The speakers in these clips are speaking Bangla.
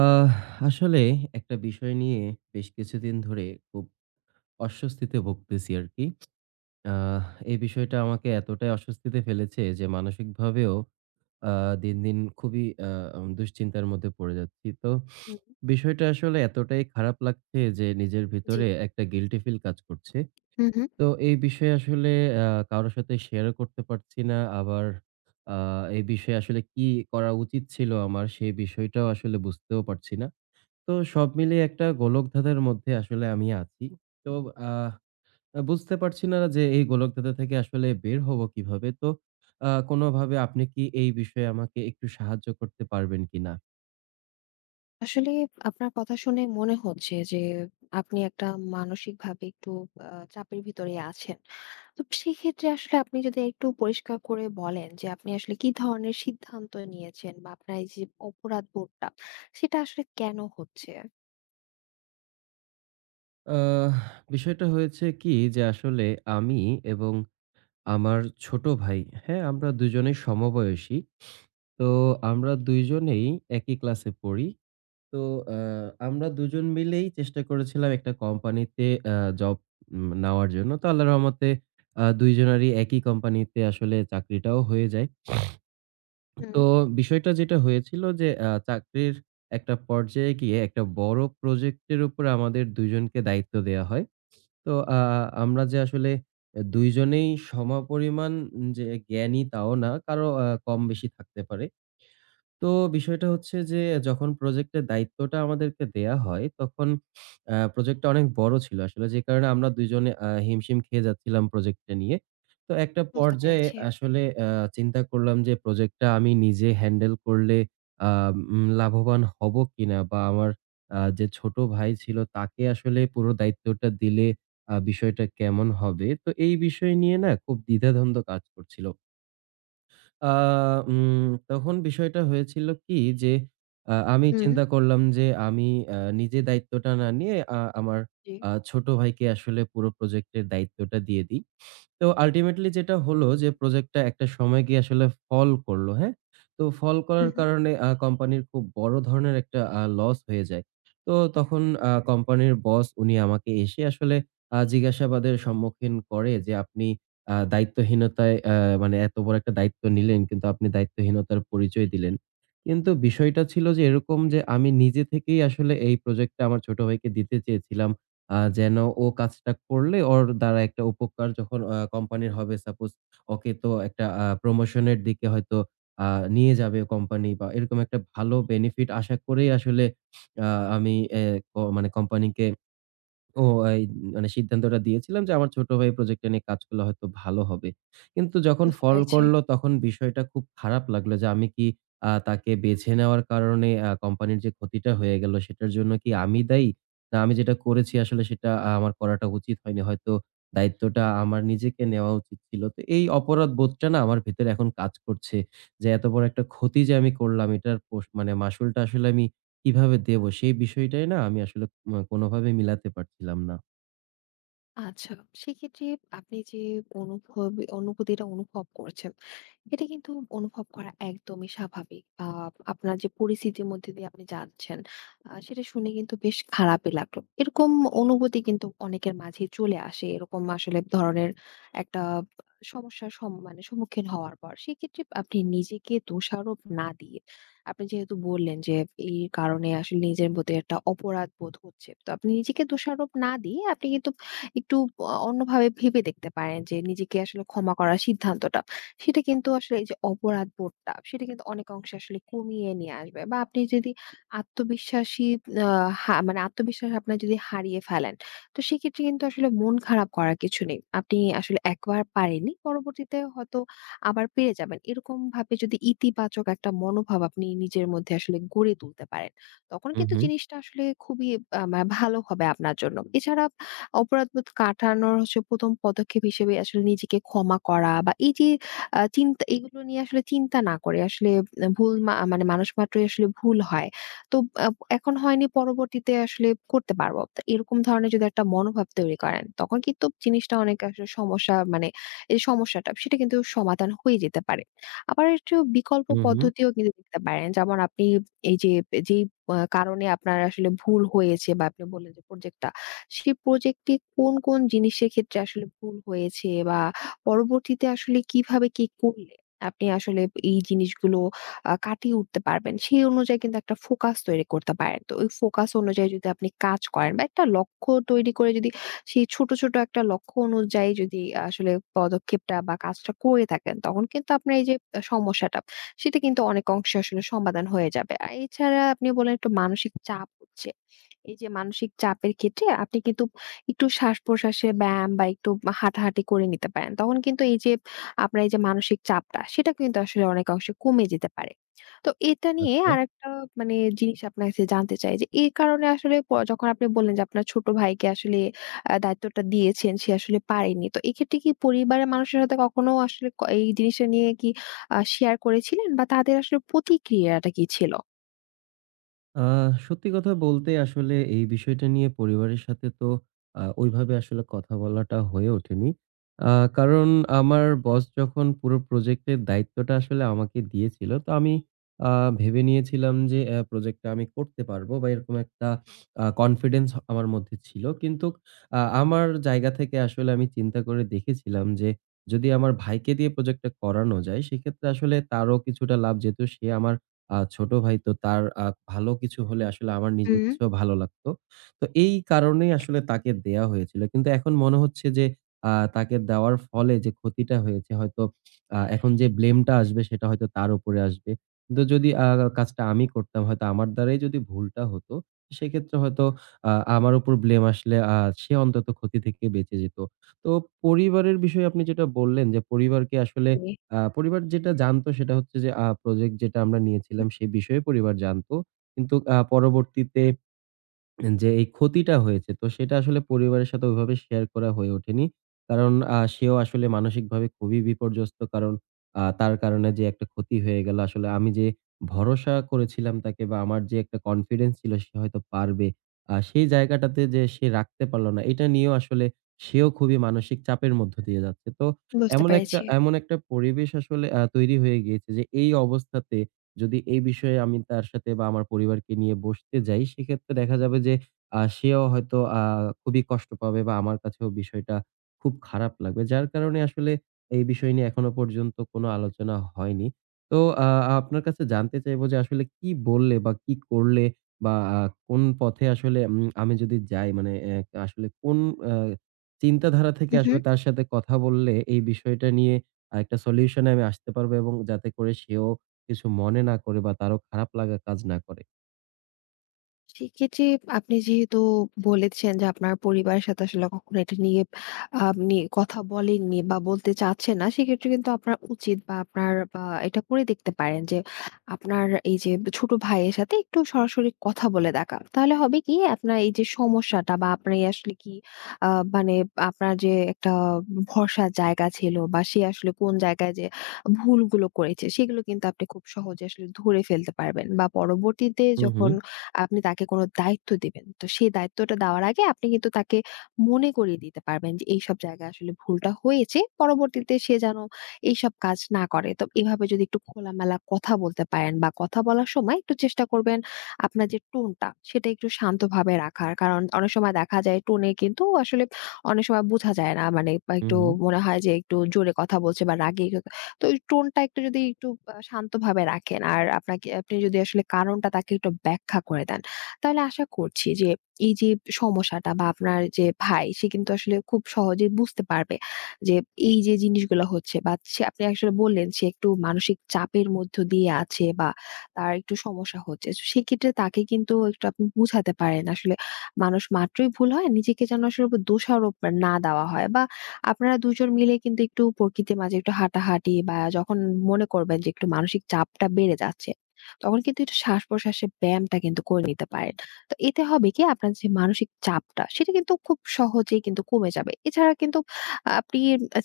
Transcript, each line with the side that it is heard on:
right: আহ আসলে একটা বিষয় নিয়ে বেশ কিছুদিন ধরে খুব অস্বস্তিতে ভুগতেছি আর কি। আহ এই বিষয়টা আমাকে এতটাই অস্বস্তিতে ফেলেছে যে মানসিকভাবেও দিন, দিন খুবই দুশ্চিন্তার মধ্যে পড়ে যাচ্ছি। তো
left: হুম,
right: বিষয়টা আসলে এতটাই খারাপ লাগছে যে নিজের
left: জি।
right: ভিতরে একটা গিল্টি ফিল কাজ করছে।
left: হুম, হুম।
right: তো এই বিষয়ে আসলে কারো সাথে শেয়ারও করতে পারছি না। আবার এই বিষয়ে আসলে কি করা উচিত ছিল আমার, সেই বিষয়টাও আসলে বুঝতেও পারছি না। তো সব মিলিয়ে একটা গোলকধাঁধার মধ্যে আসলে আমি আছি। তো আহ বুঝতে পারছি না যে এই গোলকধাঁধা থেকে আসলে বের হবো কিভাবে? তো কোনোভাবে আপনি কি এই বিষয়ে আমাকে একটু সাহায্য করতে পারবেন কিনা?
left: আসলে আপনার কথা শুনে মনে হচ্ছে যে আপনি একটা মানসিকভাবে একটু আ চাপের ভিতরেই আছেন। তো সেক্ষেত্রে আসলে আপনি যদি একটু পরিষ্কার করে বলেন যে আপনি আসলে কি ধরনের সিদ্ধান্ত নিয়েছেন বা আপনার এই যে অপরাধবোধটা সেটা আসলে কেন হচ্ছে?
right: আহ বিষয়টা হয়েছে কি যে আসলে আমি এবং আমার ছোট ভাই, হ্যাঁ? আমরা দুজনেই সমবয়সী। তো আমরা দুইজনেই একই ক্লাসে পড়ি। তো আ আমরা দুজন মিলেই চেষ্টা করেছিলাম একটা কোম্পানিতে আ জব নেওয়ার জন্য। তো আল্লাহর রহমতে ২ জনেরই একই কোম্পানিতে আসলে চাকরিটাও হয়ে যায়।
left: হুম,
right: তো বিষয়টা যেটা হয়েছিল যে চাকরির একটা পর্যায়ে গিয়ে একটা বড় প্রজেক্টের উপর আমাদের ২ জনকে দায়িত্ব দেয়া হয়। তো আমরা যে আসলে ২ জনেই সমপরিমাণ যে জ্ঞানী তাও না, কারো কম বেশি থাকতে পারে। তো বিষয়টা হচ্ছে যে যখন প্রজেক্টের দায়িত্বটা আমাদেরকে দেয়া হয় তখন প্রজেক্টটা অনেক বড় ছিল আসলে, যে কারণে আমরা ২ জনে হিমশিম খেয়ে যাচ্ছিলাম প্রজেক্টটা নিয়ে। তো একটা
left: বুঝতে
right: পর্যায়ে
left: পেরেছি।
right: আসলে চিন্তা করলাম যে প্রজেক্টটা আমি নিজে হ্যান্ডেল করলে আ লাভবান হবো কিনা? বা আমার যে ছোট ভাই ছিল তাকে আসলে পুরো দায়িত্বটা দিলে বিষয়টা কেমন হবে? তো এই বিষয় নিয়ে না খুব দ্বিধাদ্বন্দ্ব কাজ করছিল। আ তখন বিষয়টা হয়েছিল কি যে, আমি
left: হুম,
right: চিন্তা করলাম যে আমি নিজে দায়িত্বটা না নিয়ে আমার
left: জি।
right: ছোট ভাইকে আসলে পুরো প্রজেক্টের দায়িত্বটা দিয়ে দিই। তো আল্টিমেটলি যেটা হলো যে প্রজেক্টটা একটা সময় গিয়ে আসলে ফল করলো, হ্যাঁ? তো ফল
left: হুম,
right: করার
left: হুম,
right: কারণে কোম্পানির খুব বড় ধরনের একটা লস হয়ে যায়। তো তখন কোম্পানির বস উনি আমাকে এসে আসলে জিজ্ঞাসাবাদের সম্মুখীন করে যে, "আপনি দায়িত্বহীনতায়, মানে এত বড় একটা দায়িত্ব নিলেন কিন্তু আপনি দায়িত্বহীনতার পরিচয় দিলেন।" কিন্তু বিষয়টা ছিল যে এরকম, যে আমি নিজে থেকেই আসলে এই প্রজেক্টটা আমার ছোট ভাইকে দিতে চেয়েছিলাম। যেন ও কাজটা করলে ওর দ্বারা একটা উপকার যখন কোম্পানির হবে, সাপোজ ওকে তো একটা প্রমোশন এর দিকে হয়তো আ নিয়ে যাবে কোম্পানি, বা এরকম একটা ভালো বেনিফিট আশা করেই আসলে আ আমি এ ক মানে কোম্পানিকে ও এই মানে সিদ্ধান্তটা দিয়েছিলাম যে, আমার ছোট ভাই এই প্রজেক্টটা নিয়ে কাজ করলে হয়তো ভালো হবে। কিন্তু যখন
left: বুঝতে
right: ফল
left: পেরেছি।
right: করল তখন বিষয়টা খুব খারাপ লাগলো যে, আমি কি তাকে বেছে নেওয়ার কারণে কোম্পানির যে ক্ষতিটা হয়ে গেল সেটার জন্য কি আমি দায়ী? না, আমি যেটা করেছি আসলে সেটা আমার করাটা উচিত হয়নি। হয়তো দায়িত্বটা আমার নিজেকে নেওয়া উচিত ছিল। তো এই অপরাধ বোধটা না আমার ভেতরে এখন কাজ করছে। যে এত বড় একটা ক্ষতি যে আমি করলাম, এটার মানে মাসুলটা আসলে আমি কিভাবে দেব, সেই বিষয়টাই না আমি আসলে কোনোভাবে মিলাতে পারছিলাম না।
left: আচ্ছা, সেক্ষেত্রে আপনি যে অনুভব অনুভূতিটা অনুভব করছেন, এটা কিন্তু অনুভব করা একদমই স্বাভাবিক। আপনার যে পরিস্থিতির মধ্যে দিয়ে আপনি যাচ্ছেন, সেটা শুনে কিন্তু বেশ খারাপই লাগলো। এরকম অনুভূতি কিন্তু অনেকের মাঝেই চলে আসে। এরকম আসলে ধরনের একটা সমস্যার সম মানে সম্মুখীন হওয়ার পর। সেক্ষেত্রে আপনি নিজেকে দোষারোপ না দিয়ে, আপনি যেহেতু বললেন যে এই কারণে আসলে নিজের প্রতি একটা অপরাধ বোধ হচ্ছে। তো আপনি নিজেকে দোষারোপ না দিয়ে আপনি কিন্তু একটু অন্যভাবে ভেবে দেখতে পারেন যে নিজেকে আসলে ক্ষমা করার সিদ্ধান্তটা, সেটা কিন্তু আসলে এই যে অপরাধবোধটা, সেটা কিন্তু অনেক অংশে আসলে কমিয়ে নিয়ে আসবে বা আপনি যদি আত্মবিশ্বাসী আ হা মানে আত্মবিশ্বাস আপনার যদি হারিয়ে ফেলেন, তো সেক্ষেত্রে কিন্তু আসলে মন খারাপ করার কিছু নেই। আপনি আসলে একবার পারেননি, পরবর্তীতে হয়তো আবার পেরে যাবেন। এরকমভাবে যদি ইতিবাচক একটা মনোভাব আপনি নিজের মধ্যে আসলে গড়ে তুলতে পারেন, তখন
right: হু,
left: কিন্তু
right: হু,
left: জিনিসটা আসলে খুবই আ মা ভালো হবে আপনার জন্য। এছাড়া অপরাধবোধ কাটানোর হচ্ছে ১ম পদক্ষেপ হিসেবে আসলে নিজেকে ক্ষমা করা বা এই যে চিন্তা এগুলো নিয়ে আসলে চিন্তা না করে আসলে আ ভুল মা মানে মানুষ মাত্রই আসলে ভুল হয়। তো আ এখন হয়নি পরবর্তীতে আসলে করতে পারবো। তো এরকম ধরনের যদি একটা মনোভাব তৈরি করেন তখন কিন্তু জিনিসটা অনেক আসলে সমস্যা মানে এই সমস্যাটা সেটা কিন্তু সমাধান হয়ে যেতে পারে। আবার একটু বিকল্প
right: হু, হু।
left: পদ্ধতিও কিন্তু দেখতে পারেন। যেমন আপনি এই যে যেই আ কারণে আপনার আসলে ভুল হয়েছে বা আপনি বললেন যে প্রজেক্টটা সেই প্রজেক্টে কোন, কোন জিনিসের ক্ষেত্রে আসলে ভুল হয়েছে বা পরবর্তীতে আসলে কিভাবে কি করলে আপনি আসলে এই জিনিসগুলো কাটিয়ে উঠতে পারবেন। সেই অনুযায়ী কিন্তু একটা ফোকাস তৈরি করতে পারেন। তো ওই ফোকাস অনুযায়ী যদি আপনি কাজ করেন বা একটা লক্ষ্য তৈরি করে যদি সেই ছোট, ছোট একটা লক্ষ্য অনুযায়ী যদি আসলে পদক্ষেপটা বা কাজটা করে থাকেন, তখন কিন্তু আপনার এই যে সমস্যাটা, সেটা কিন্তু অনেক অংশে আসলে সমাধান হয়ে যাবে। আর এছাড়া আপনি বললেন একটু মানসিক চাপ হচ্ছে। এই যে মানসিক চাপের ক্ষেত্রে আপনি কিন্তু একটু শ্বাস-প্রশ্বাসে ব্যায়াম বা একটু হাঁটাহাঁটি করে নিতে পারেন। তখন কিন্তু এই যে আপনার এই যে মানসিক চাপটা সেটা কিন্তু আসলে অনেকাংশে কমে যেতে পারে। তো এটা নিয়ে
right: আচ্ছা।
left: আরেকটা মানে জিনিস আপনার কাছে জানতে চাই যে এই কারণে আসলে যখন আপনি বললেন যে আপনার ছোট ভাইকে আসলে দায়িত্বটা দিয়েছেন, সে আসলে পারেনি। তো এক্ষেত্রে কি পরিবারের মানুষের সাথে কখনো আসলে এই জিনিসটা নিয়ে কি শেয়ার করেছিলেন বা তাদের আসলে প্রতিক্রিয়াটা কি ছিল?
right: আ সত্যি কথা বলতে আসলে এই বিষয়টা নিয়ে পরিবারের সাথে তো ওইভাবে আসলে কথা বলাটা হয়ে ওঠেনি। আ কারণ আমার বস যখন পুরো প্রজেক্টের দায়িত্বটা আসলে আমাকে দিয়েছিল, তো আমি আ ভেবে নিয়েছিলাম যে প্রজেক্টটা আমি করতে পারবো, বা এরকম একটা কনফিডেন্স আমার মধ্যে ছিল। কিন্তুক আমার জায়গা থেকে আসলে আমি চিন্তা করে দেখেছিলাম যে, যদি আমার ভাইকে দিয়ে প্রজেক্টটা করানো যায়, সেক্ষেত্রে আসলে তারও কিছুটা লাভ, যেহেতু সে আমার ছোট ভাই, তো তার ভালো কিছু হলে আসলে আমার নিজের
left: হুম।
right: কাছেও ভালো লাগতো। তো এই কারণেই আসলে তাকে দেয়া হয়েছিল। কিন্তু এখন মনে হচ্ছে যে, তাকে দেওয়ার ফলে যে ক্ষতিটা হয়েছে, হয়তো এখন যে ব্লেমটা আসবে সেটা হয়তো তার উপরে আসবে। কিন্তু যদি কাজটা আমি করতাম, হয়তো আমার দ্বারাই যদি ভুলটা হতো, সেক্ষেত্রে হয়তো আ আমার উপর ব্লেম আসলে, সে অন্তত ক্ষতি থেকে বেঁচে যেত। তো পরিবারের বিষয়ে আপনি যেটা বললেন যে পরিবারকে আসলে,
left: জি,
right: পরিবার যেটা জানতো সেটা হচ্ছে যে প্রজেক্ট যেটা আমরা নিয়েছিলাম
left: হুম।
right: সে বিষয়ে পরিবার জানতো। কিন্তু পরবর্তীতে যে এই ক্ষতিটা হয়েছে তো সেটা আসলে পরিবারের সাথে ওইভাবে শেয়ার করা হয়ে ওঠেনি। কারণ সেও আসলে মানসিকভাবে খুবই বিপর্যস্ত। কারণ তার কারণে যে একটা ক্ষতি হয়ে গেল, আসলে আমি যে ভরসা করেছিলাম তাকে, বা আমার যে একটা কনফিডেন্স ছিল সে হয়তো পারবে। সেই জায়গাটাতে যে সে রাখতে পারল না, এটা নিয়েও আসলে সেও খুবই মানসিক চাপের মধ্য দিয়ে যাচ্ছে। তো
left: বুঝতে
right: এমন একটা
left: পেরেছি।
right: এমন একটা পরিবেশ আসলে তৈরি হয়ে গিয়েছে যে এই অবস্থাতে যদি এই বিষয়ে আমি তার সাথে বা আমার পরিবারকে নিয়ে বসতে যাই, সেক্ষেত্রে দেখা যাবে যে সেও হয়তো খুবই কষ্ট পাবে বা আমার কাছেও বিষয়টা খুব খারাপ লাগবে। যার কারণে আসলে এই বিষয় নিয়ে এখনো পর্যন্ত কোনো আলোচনা হয়নি। তো আ আপনার কাছে জানতে চাইবো যে আসলে কি বললে বা কি করলে, বা আ কোন পথে আসলে আমি যদি যাই, মানে আসলে কোন আ চিন্তাধারা থেকে আসলে
left: উহু।
right: তার সাথে কথা বললে এই বিষয়টা নিয়ে একটা সলিউশন এ আমি আসতে পারবো, এবং যাতে করে সেও কিছু মনে না করে বা তারও খারাপ লাগা কাজ না করে।
left: সেক্ষেত্রে আপনি যেহেতু বলেছেন যে আপনার পরিবারের সাথে আসলে কখনো এটা নিয়ে আপনি কথা বলেননি বা বলতে চাচ্ছেন না সেক্ষেত্রে কিন্তু আপনার উচিত বা আপনার বা এটা করে দেখতে পারেন যে আপনার এই যে ছোট ভাইয়ের সাথে একটু সরাসরি কথা বলে দেখা, তাহলে হবে কি আপনার এই যে সমস্যাটা বা আপনার এই আসলে কি মানে আপনার যে একটা ভরসার জায়গা ছিল বা সে আসলে কোন জায়গায় যে ভুলগুলো করেছে সেগুলো কিন্তু আপনি খুব সহজে আসলে ধরে ফেলতে পারবেন বা পরবর্তীতে
right: হু, হু।
left: যখন আপনি তাকে কোনো দায়িত্ব দিবেন। তো সেই দায়িত্বটা দেওয়ার আগে আপনি কিন্তু তাকে মনে করিয়ে দিতে পারবেন যে এইসব জায়গায় আসলে ভুলটা হয়েছে। পরবর্তীতে সে যেন এইসব কাজ না করে। তো এভাবে যদি একটু খোলামেলা কথা বলতে পারেন বা কথা বলার সময় একটু চেষ্টা করবেন আপনার যে টোনটা সেটা একটু শান্তভাবে রাখার। কারণ অনেক সময় দেখা যায় টোনে কিন্তু আসলে অনেক সময় বোঝা যায় না। মানে বা
right: হু,
left: একটু
right: হু।
left: মনে হয় যে একটু জোরে কথা বলছে বা রাগে। তো ওই টোনটা একটু যদি একটু আ শান্তভাবে রাখেন, আর আপনি যদি আসলে কারণটা তাকে একটু ব্যাখ্যা করে দেন, তাহলে আশা করছি যে এই যে সমস্যাটা বা আপনার যে ভাই সে কিন্তু আসলে খুব সহজেই বুঝতে পারবে যে এই যে জিনিসগুলো হচ্ছে বা আপনি আসলে বললেন সে একটু মানসিক চাপের মধ্য দিয়ে আছে বা তার একটু সমস্যা হচ্ছে। তো সেক্ষেত্রে তাকে কিন্তু একটু আপনি বুঝাতে পারেন আসলে মানুষ মাত্রই ভুল হয়। নিজেকে যেন আসলে দোষারোপ না দেওয়া হয় বা আপনারা ২ জন মিলে কিন্তু একটু প্রকৃতির মাঝে একটু হাঁটাহাঁটি বা যখন মনে করবেন যে একটু মানসিক চাপটা বেড়ে যাচ্ছে, তখন কিন্তু একটু শ্বাস-প্রশ্বাসের ব্যায়ামটা কিন্তু করে নিতে পারেন। তো এতে হবে কি আপনার যে মানসিক চাপটা সেটা কিন্তু খুব সহজেই কিন্তু কমে যাবে। এছাড়া কিন্তু আপনি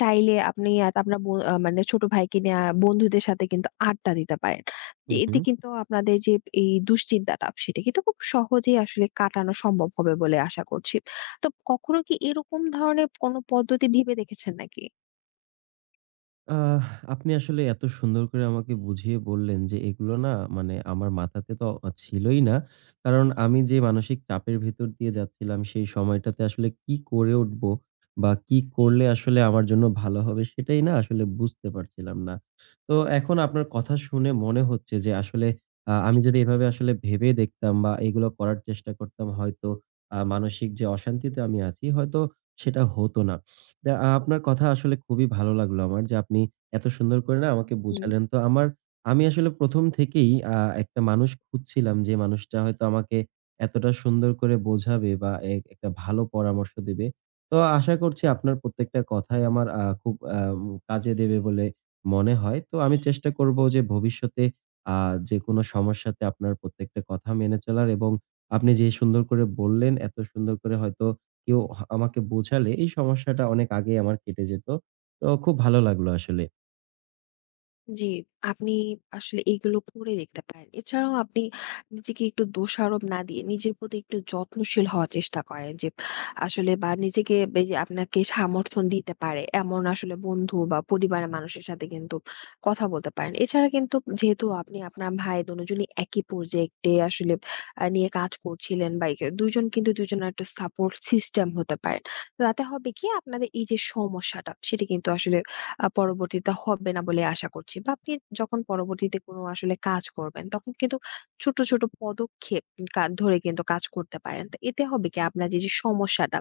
left: চাইলে আপনি আর আপনার ব আ মানে ছোট ভাইকে নিয়ে বন্ধুদের সাথে কিন্তু আড্ডা দিতে পারেন।
right: হু,
left: যে এতে
right: হু।
left: কিন্তু আপনাদের যে এই দুশ্চিন্তাটা সেটা কিন্তু খুব সহজেই আসলে কাটানো সম্ভব হবে বলে আশা করছি। তো কখনো কি এরকম ধরনের কোনো পদ্ধতি ভেবে দেখেছেন নাকি?
right: আহ আপনি আসলে এত সুন্দর করে আমাকে বুঝিয়ে বললেন যে এগুলো না, মানে আমার মাথাতে তো ছিলই না। কারণ আমি যে মানসিক চাপের ভেতর দিয়ে যাচ্ছিলাম সেই সময়টাতে আসলে কি করে উঠবো বা কি করলে আসলে আমার জন্য ভালো হবে সেটাই না আসলে বুঝতে পারছিলাম না। তো এখন আপনার কথা শুনে মনে হচ্ছে যে আসলে আমি যদি এভাবে আসলে ভেবে দেখতাম বা এগুলো করার চেষ্টা করতাম, হয়তো মানসিক যে অশান্তিতে আমি আছি, হয়তো সেটা হতো না। না, আপনার কথা আসলে খুবই ভালো লাগলো আমার যে আপনি এত সুন্দর করে না আমাকে
left: হুম।
right: বুঝালেন। তো আমি আসলে ১ম থেকেই একটা মানুষ খুঁজছিলাম যে মানুষটা হয়তো আমাকে এতটা সুন্দর করে বোঝাবে বা একটা ভালো পরামর্শ দিবে। তো আশা করছি আপনার প্রত্যেকটা কথাই আমার খুব কাজে দেবে বলে মনে হয়। তো আমি চেষ্টা করব যে ভবিষ্যতে আ যেকোনো সমস্যাতে আপনার প্রত্যেকটা কথা মেনে চলার, এবং আপনি যে সুন্দর করে বললেন, এত সুন্দর করে হয়তো কেউ আমাকে বোঝালে এই সমস্যাটা অনেক আগেই আমার কেটে যেত। তো খুব ভালো লাগলো আসলে।
left: জি, আপনি আসলে এইগুলো করে দেখতে পারেন। এছাড়াও আপনি নিজেকে একটু দোষারোপ না দিয়ে নিজের প্রতি একটু যত্নশীল হওয়ার চেষ্টা করেন, যে আসলে বা নিজেকে এই যে আপনাকে সমর্থন দিতে পারে এমন আসলে বন্ধু বা পরিবারের মানুষের সাথে কিন্তু কথা বলতে পারেন। এছাড়া কিন্তু যেহেতু আপনি আপনার ভাই দুজনই একই প্রজেক্টে আসলে নিয়ে কাজ করছিলেন, বা একে ২ জন কিন্তু ২ জনের একটা সাপোর্ট সিস্টেম হতে পারেন। তাতে হবে কি আপনাদের এই যে সমস্যাটা সেটা কিন্তু আসলে পরবর্তীতে হবে না বলে আশা করছি। বা আপনি যখন পরবর্তীতে কোনো আসলে কাজ করবেন তখন কিন্তু ছোট, ছোট পদক্ষেপ ধরে কিন্তু কাজ করতে পারেন। তো এতে হবে কি আপনার যে সমস্যাটা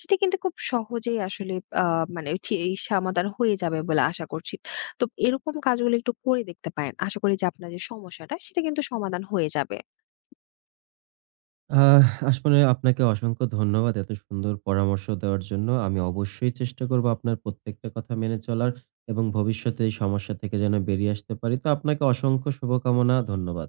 left: সেটা কিন্তু খুব সহজেই আসলে আ মানে ঠি এই সমাধান হয়ে যাবে বলে আশা করছি। তো এরকম কাজগুলো একটু করে দেখতে পারেন। আশা করি যে, আপনার যে সমস্যাটা সেটা কিন্তু সমাধান হয়ে যাবে।
right: আহ আসলে আপনাকে অসংখ্য ধন্যবাদ এত সুন্দর পরামর্শ দেওয়ার জন্য। আমি অবশ্যই চেষ্টা করবো আপনার প্রত্যেকটা কথা মেনে চলার এবং ভবিষ্যতে এই সমস্যা থেকে যেন বেরিয়ে আসতে পারি। তো আপনাকে অসংখ্য শুভকামনা। ধন্যবাদ।